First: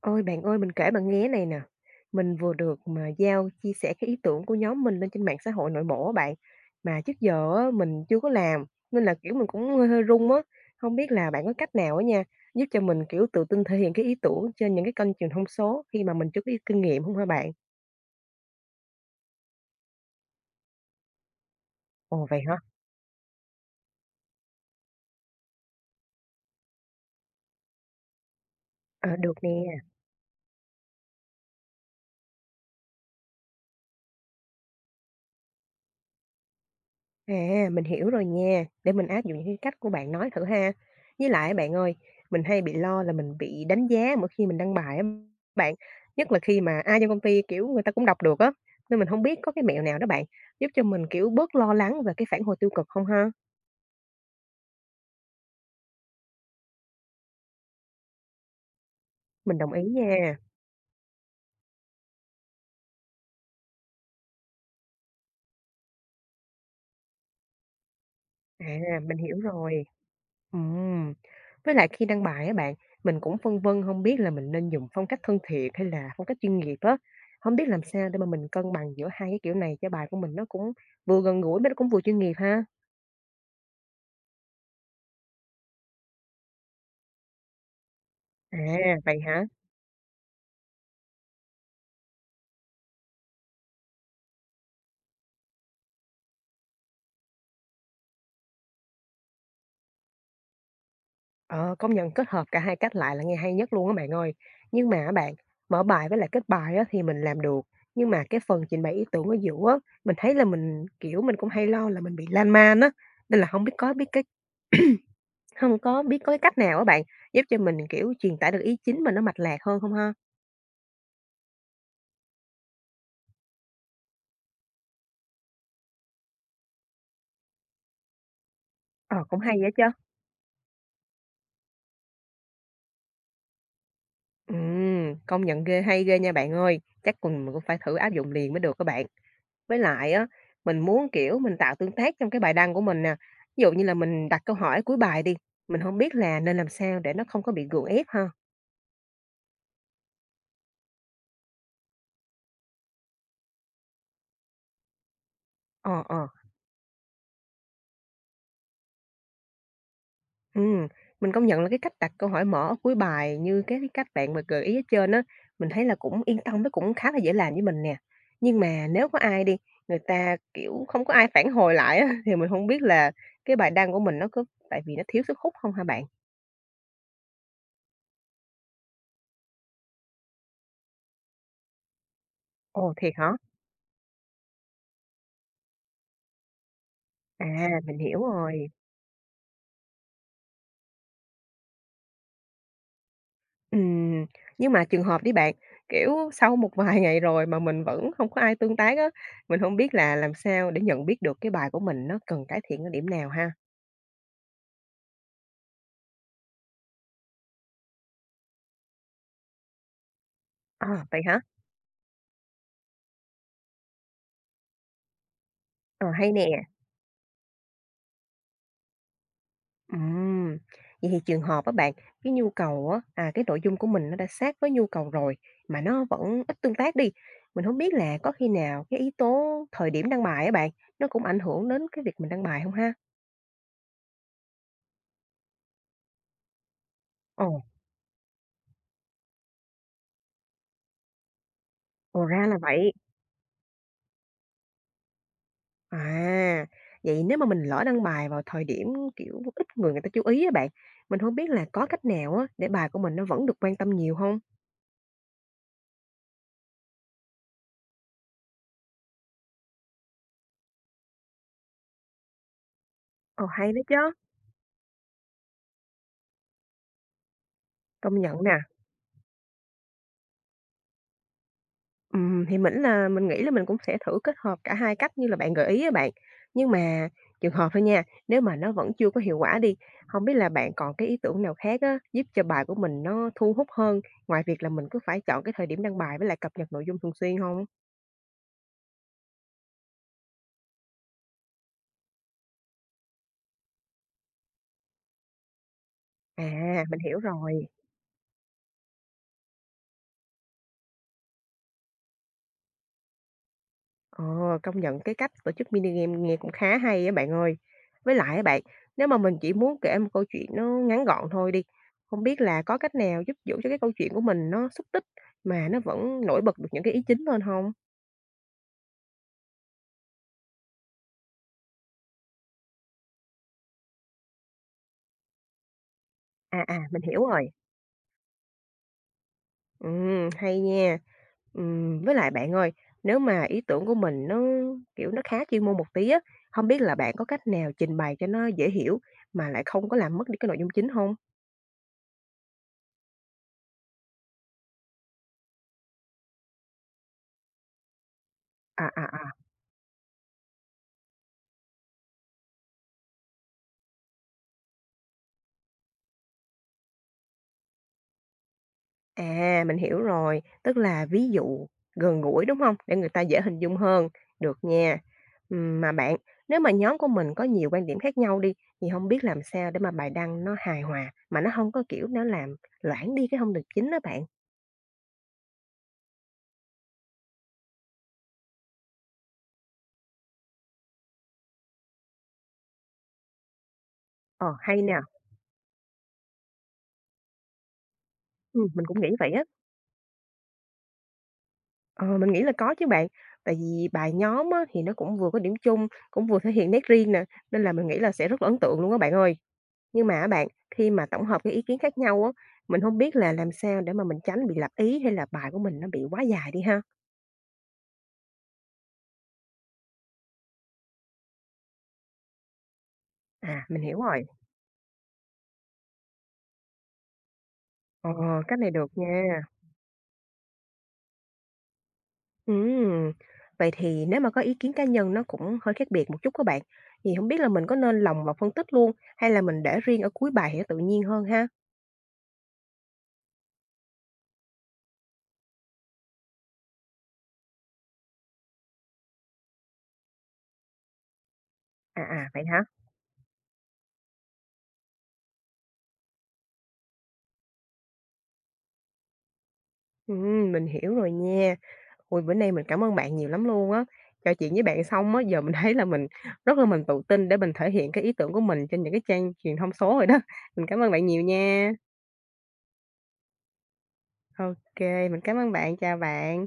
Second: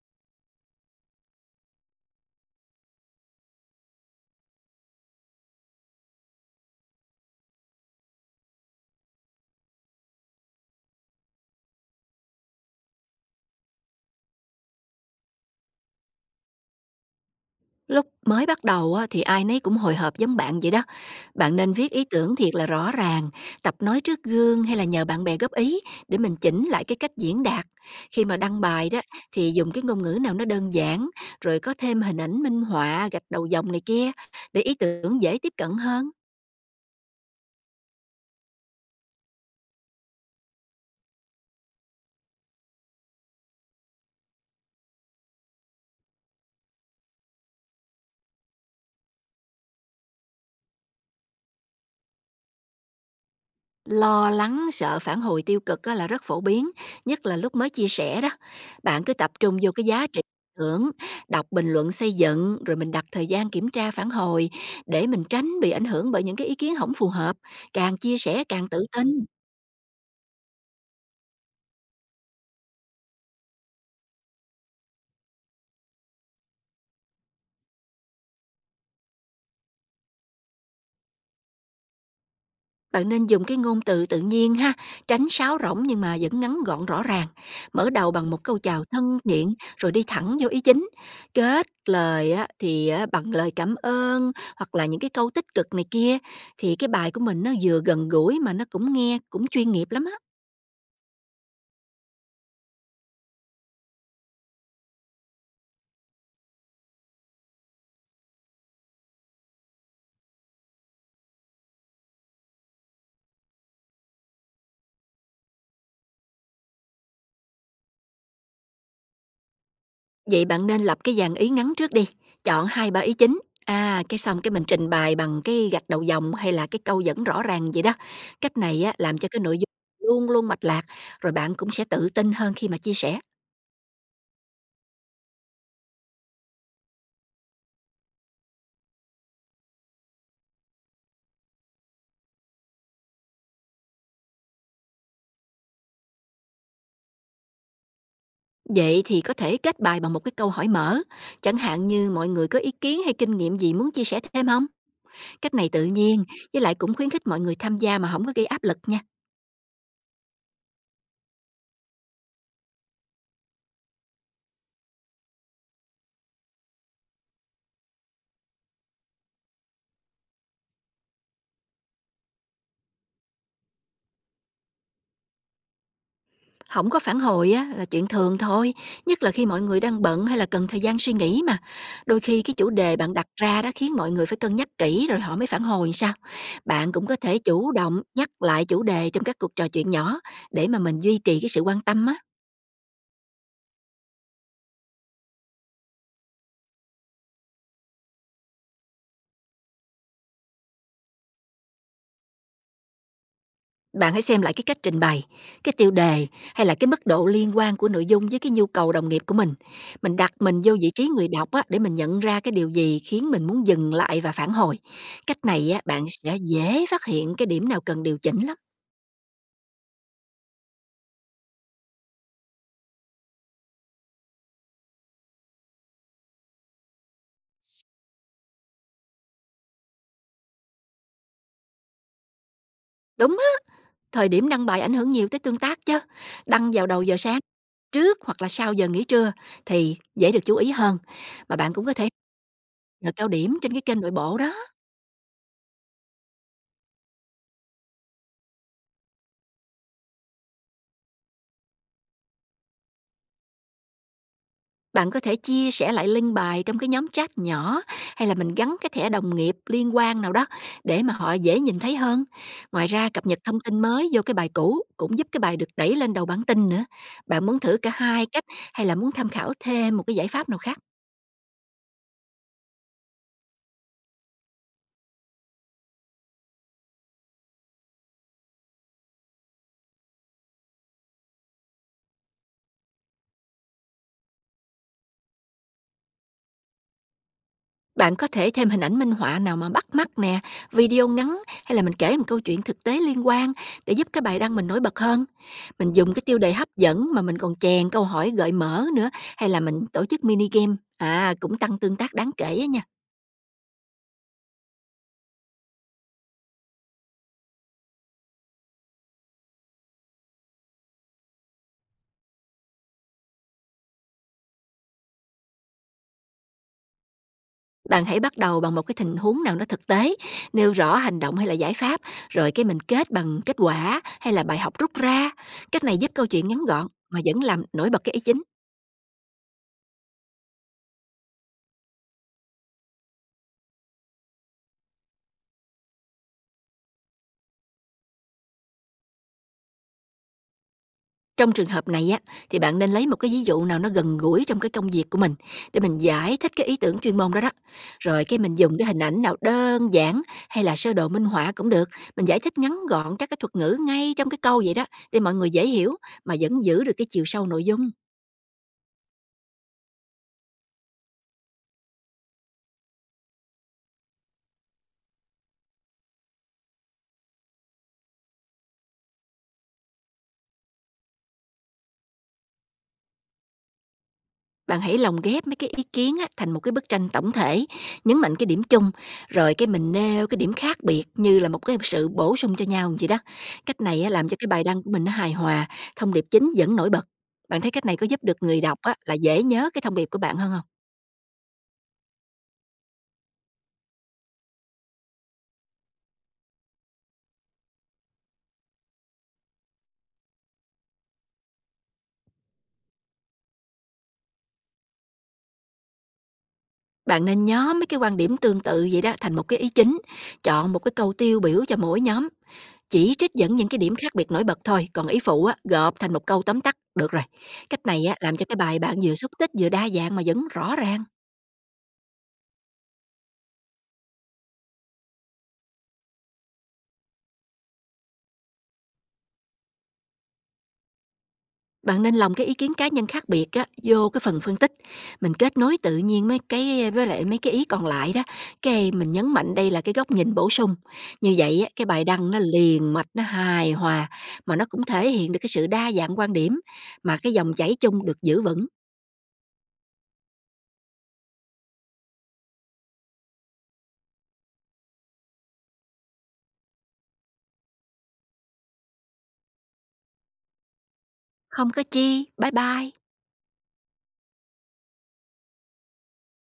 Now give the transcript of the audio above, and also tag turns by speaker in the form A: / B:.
A: Ôi, bạn ơi, mình kể bạn nghe này nè, mình vừa được mà giao chia sẻ cái ý tưởng của nhóm mình lên trên mạng xã hội nội bộ á bạn, mà trước giờ á mình chưa có làm, nên là, kiểu, mình cũng hơi hơi run á. Không biết là bạn có cách nào á nha, giúp cho mình, kiểu, tự tin thể hiện cái ý tưởng trên những cái kênh truyền thông số khi mà mình chưa có kinh nghiệm không hả bạn?
B: Lúc mới bắt đầu á, thì ai nấy cũng hồi hộp giống bạn vậy đó. Bạn nên viết ý
A: Ồ,
B: tưởng
A: vậy hả?
B: thiệt là rõ ràng, tập nói trước gương hay là nhờ bạn bè góp ý để mình chỉnh lại cái cách diễn đạt. Khi mà đăng bài đó
A: Ờ, được nè.
B: thì dùng cái ngôn ngữ nào nó đơn giản, rồi có thêm hình ảnh minh họa, gạch đầu dòng này kia để ý tưởng dễ tiếp cận hơn.
A: À, mình hiểu rồi nha, để mình áp dụng những cái cách của bạn nói thử ha. Với lại bạn ơi, mình hay bị lo là mình bị đánh giá mỗi khi mình đăng bài á bạn, nhất là khi mà ai trong công ty, kiểu, người ta cũng đọc được á, nên mình không biết có cái mẹo nào đó bạn, giúp cho mình, kiểu, bớt lo lắng về cái phản hồi tiêu cực không ha?
B: Lo lắng, sợ phản hồi tiêu cực á là rất phổ biến, nhất là lúc mới chia sẻ đó. Bạn cứ tập trung
A: Mình
B: vô
A: đồng ý
B: cái giá trị
A: nha.
B: hưởng, đọc bình luận xây dựng, rồi mình đặt thời gian kiểm tra phản hồi để mình tránh bị ảnh hưởng bởi những cái ý kiến không phù hợp. Càng chia sẻ càng tự
A: À,
B: tin.
A: mình hiểu rồi. Ừm, với lại khi đăng bài á bạn, mình cũng phân vân không biết là mình nên dùng phong cách thân thiện hay là phong cách chuyên nghiệp á. Không biết làm sao để mà mình cân bằng giữa hai cái kiểu này cho bài của mình nó cũng vừa gần gũi mà nó cũng vừa chuyên nghiệp ha?
B: Bạn nên dùng cái ngôn từ tự nhiên ha, tránh sáo rỗng nhưng mà vẫn ngắn gọn rõ ràng. Mở đầu bằng một
A: À,
B: câu chào thân
A: vậy hả?
B: thiện rồi đi thẳng vô ý chính. Kết lời á, thì á, bằng lời cảm ơn hoặc là những cái câu tích cực này kia thì cái bài của mình nó vừa gần gũi mà nó cũng nghe cũng chuyên nghiệp lắm á.
A: Ờ, công nhận kết hợp cả hai cách lại là nghe hay nhất luôn á bạn ơi. Nhưng mà á bạn, mở bài với lại kết bài á thì mình làm được, nhưng mà cái phần trình bày ý tưởng ở giữa á, mình thấy là mình, kiểu, mình cũng hay lo là mình bị lan man á, nên là không biết có cái cách nào á bạn, giúp cho mình, kiểu, truyền tải được ý chính mình nó mạch lạc hơn không ha?
B: Vậy bạn nên lập cái dàn ý ngắn trước đi, chọn hai ba ý chính. À, cái xong cái mình trình bày bằng cái gạch đầu dòng hay là cái câu dẫn rõ ràng vậy đó. Cách này á, làm
A: Ờ,
B: cho
A: cũng
B: cái
A: hay
B: nội dung
A: vậy chứ?
B: luôn luôn mạch lạc, rồi bạn cũng sẽ tự tin hơn khi mà chia sẻ.
A: Công nhận ghê, hay ghê nha bạn ơi. Chắc cùng mình cũng phải thử áp dụng liền mới được các bạn. Với lại á, mình muốn, kiểu, mình tạo tương tác trong cái bài đăng của mình nè. Ví dụ như là mình đặt câu hỏi cuối bài đi, mình không biết là nên làm sao để nó không có bị gượng ép ha?
B: Vậy thì có thể kết bài bằng một cái câu hỏi mở, chẳng hạn như mọi người có ý kiến hay kinh nghiệm gì muốn chia sẻ thêm không? Cách này tự
A: Ờ,
B: nhiên,
A: ờ.
B: với lại cũng khuyến khích mọi người tham gia mà không có gây áp lực nha.
A: Ừm, mình công nhận là cái cách đặt câu hỏi mở ở cuối bài như cái cách bạn mà gợi ý ở trên á, mình thấy là cũng yên tâm, nó cũng khá là dễ làm với mình nè. Nhưng mà nếu có ai đi, người ta, kiểu, không có ai phản hồi lại á, thì mình không biết là cái bài đăng của mình nó có tại vì nó thiếu sức hút không hả bạn?
B: Không có phản hồi á là chuyện thường thôi, nhất là khi mọi người đang bận hay là cần thời gian suy nghĩ mà. Đôi khi cái chủ
A: Ồ,
B: đề
A: thiệt
B: bạn đặt
A: hả?
B: ra đã khiến mọi người phải cân nhắc kỹ rồi họ mới phản hồi sao. Bạn cũng có thể
A: À,
B: chủ
A: mình
B: động
A: hiểu
B: nhắc lại
A: rồi.
B: chủ đề trong các cuộc trò chuyện nhỏ để mà mình duy trì cái sự quan tâm á.
A: Ừm, nhưng mà trường hợp đi bạn, kiểu, sau một vài ngày rồi mà mình vẫn không có ai tương tác á, mình không biết là làm sao để nhận biết được cái bài của mình nó cần cải thiện ở điểm nào ha?
B: Bạn hãy xem lại cái cách trình bày, cái tiêu đề hay là cái mức độ liên quan của nội dung với cái nhu cầu đồng nghiệp của mình. Mình đặt mình vô
A: Ờ,
B: vị trí
A: vậy
B: người
A: hả?
B: đọc á, để mình nhận ra cái điều gì khiến mình muốn dừng lại và phản hồi. Cách này á, bạn
A: Ờ, hay
B: sẽ
A: nè.
B: dễ phát hiện cái điểm nào cần điều chỉnh lắm.
A: Ừm, vậy thì trường hợp á bạn, cái nhu cầu á, à, cái nội dung của mình nó đã sát với nhu cầu rồi mà nó vẫn ít tương tác đi, mình không biết là có khi nào cái yếu tố thời điểm đăng bài á bạn, nó cũng ảnh hưởng đến cái việc mình đăng bài không ha?
B: Đúng á, thời điểm đăng bài ảnh hưởng nhiều tới tương tác chứ. Đăng vào đầu giờ sáng
A: Ồ,
B: trước hoặc là sau giờ nghỉ trưa thì dễ được chú ý hơn. Mà bạn cũng có thể
A: ồ, ra là vậy.
B: nhờ cao điểm trên cái kênh nội bộ đó.
A: À, vậy nếu mà mình lỡ đăng bài vào thời điểm, kiểu, ít người người ta chú ý á bạn, mình không biết là có cách nào á để bài của mình nó vẫn được quan tâm nhiều không.
B: Bạn có thể chia sẻ lại link bài trong cái nhóm chat nhỏ hay là mình gắn cái thẻ đồng nghiệp liên quan nào đó để mà họ dễ nhìn thấy hơn. Ngoài ra cập nhật
A: Ồ,
B: thông
A: hay đó
B: tin mới
A: chứ,
B: vô cái bài cũ cũng giúp cái bài được đẩy lên đầu bản tin nữa. Bạn muốn thử cả
A: công
B: hai
A: nhận
B: cách
A: nè.
B: hay là muốn tham khảo thêm một cái giải pháp nào khác?
A: Thì mình mình nghĩ là mình cũng sẽ thử kết hợp cả hai cách như là bạn gợi ý á bạn. Nhưng mà trường hợp thôi nha, nếu mà nó vẫn chưa có hiệu quả đi, không biết là bạn còn cái ý tưởng nào khác á, giúp cho bài của mình nó thu hút hơn, ngoài việc là mình cứ phải chọn cái thời điểm đăng bài với lại cập nhật nội dung thường xuyên không.
B: Bạn có thể thêm hình ảnh minh họa nào mà bắt mắt nè, video ngắn hay là mình kể một câu chuyện thực tế liên quan để giúp cái bài đăng mình nổi bật hơn. Mình dùng cái tiêu đề hấp
A: À, mình
B: dẫn
A: hiểu
B: mà mình còn
A: rồi.
B: chèn câu hỏi gợi mở nữa hay là mình tổ chức mini game à cũng tăng tương tác đáng kể á nha.
A: Ồ, công nhận cái cách tổ chức mini game nghe cũng khá hay á bạn ơi. Với lại á bạn, nếu mà mình chỉ muốn kể một câu chuyện nó ngắn gọn thôi đi, không biết là có cách nào giúp giữ cho cái câu chuyện của mình nó xúc tích mà nó vẫn nổi bật được những cái ý chính lên không?
B: Bạn hãy bắt đầu bằng một cái tình huống nào nó thực tế, nêu rõ hành động hay là giải pháp, rồi cái mình kết bằng kết quả hay là bài học rút ra. Cách này giúp câu chuyện
A: À
B: ngắn
A: à,
B: gọn
A: mình
B: mà
A: hiểu
B: vẫn
A: rồi.
B: làm nổi bật cái ý chính.
A: Ừ, hay nha. Với lại bạn ơi, nếu mà ý tưởng của mình nó kiểu nó khá chuyên môn một tí á, không biết là bạn có cách nào trình bày cho nó dễ hiểu mà lại không có làm mất đi cái nội dung chính không?
B: Trong trường hợp này á, thì bạn nên lấy một cái ví dụ nào nó gần gũi trong cái công việc của mình để mình giải thích cái ý tưởng chuyên môn đó đó. Rồi cái mình dùng
A: À
B: cái hình ảnh
A: à.
B: nào đơn giản hay là sơ đồ minh họa cũng được, mình giải thích ngắn gọn các cái thuật ngữ ngay trong cái câu vậy đó để mọi người dễ hiểu mà vẫn giữ được cái chiều sâu nội dung.
A: À, mình hiểu rồi, tức là ví dụ gần gũi, đúng không? Để người ta dễ hình dung hơn, được nha. Mà bạn, nếu mà nhóm của mình có nhiều quan điểm khác nhau đi, thì không biết làm sao để mà bài đăng nó hài hòa, mà nó không có, kiểu, nó làm loãng đi cái thông điệp chính đó bạn?
B: Bạn hãy lồng ghép mấy cái ý kiến á, thành một cái bức tranh tổng thể, nhấn mạnh cái điểm chung, rồi cái mình nêu cái điểm khác biệt như là một cái sự bổ sung cho nhau vậy đó. Cách này á, làm cho
A: Ờ,
B: cái bài
A: hay
B: đăng của
A: nè,
B: mình nó hài hòa, thông điệp chính vẫn nổi bật. Bạn thấy cách này có giúp được người đọc
A: mình
B: á,
A: cũng nghĩ
B: là
A: vậy
B: dễ
A: á.
B: nhớ cái thông điệp của bạn hơn không?
A: Ờ, mình nghĩ là có chứ bạn, tại vì bài nhóm á, thì nó cũng vừa có điểm chung, cũng vừa thể hiện nét riêng nè, nên là mình nghĩ là sẽ rất là ấn tượng luôn á bạn ơi. Nhưng mà á bạn, khi mà tổng hợp cái ý kiến khác nhau á, mình không biết là làm sao để mà mình tránh bị lặp ý hay là bài của mình nó bị quá dài đi ha?
B: Bạn nên nhóm mấy cái quan điểm tương tự vậy đó thành một cái ý chính, chọn một cái câu tiêu biểu cho mỗi nhóm, chỉ trích dẫn
A: À,
B: những cái
A: mình
B: điểm
A: hiểu
B: khác
A: rồi.
B: biệt nổi bật thôi, còn ý phụ á, gộp thành một câu tóm tắt, được rồi. Cách này
A: Ờ,
B: á, làm cho cái
A: cách này
B: bài
A: được
B: bạn
A: nha.
B: vừa xúc tích vừa đa dạng mà vẫn rõ ràng.
A: Ừm, vậy thì nếu mà có ý kiến cá nhân nó cũng hơi khác biệt một chút các bạn, thì không biết là mình có nên lồng vào phân tích luôn hay là mình để riêng ở cuối bài thì nó tự nhiên hơn ha?
B: Bạn nên lồng cái ý kiến cá nhân khác biệt á, vô cái phần phân tích. Mình kết nối tự nhiên mấy cái với lại mấy cái ý còn lại đó. Cái mình nhấn mạnh đây là cái góc nhìn bổ sung. Như vậy á, cái
A: À,
B: bài
A: à,
B: đăng nó
A: vậy hả?
B: liền mạch, nó hài hòa, mà nó cũng thể hiện được cái sự đa dạng quan điểm, mà cái dòng chảy chung được giữ vững.
A: Mình hiểu rồi nha. Ôi, bữa nay mình cảm ơn bạn nhiều lắm luôn á. Trò chuyện với bạn xong á, giờ mình thấy là mình rất là mình tự tin để mình thể hiện cái ý tưởng của mình trên những cái trang truyền thông số rồi đó. Mình cảm ơn bạn nhiều
B: Không
A: nha.
B: có chi, bye bye.
A: OK, mình cảm ơn bạn, chào bạn.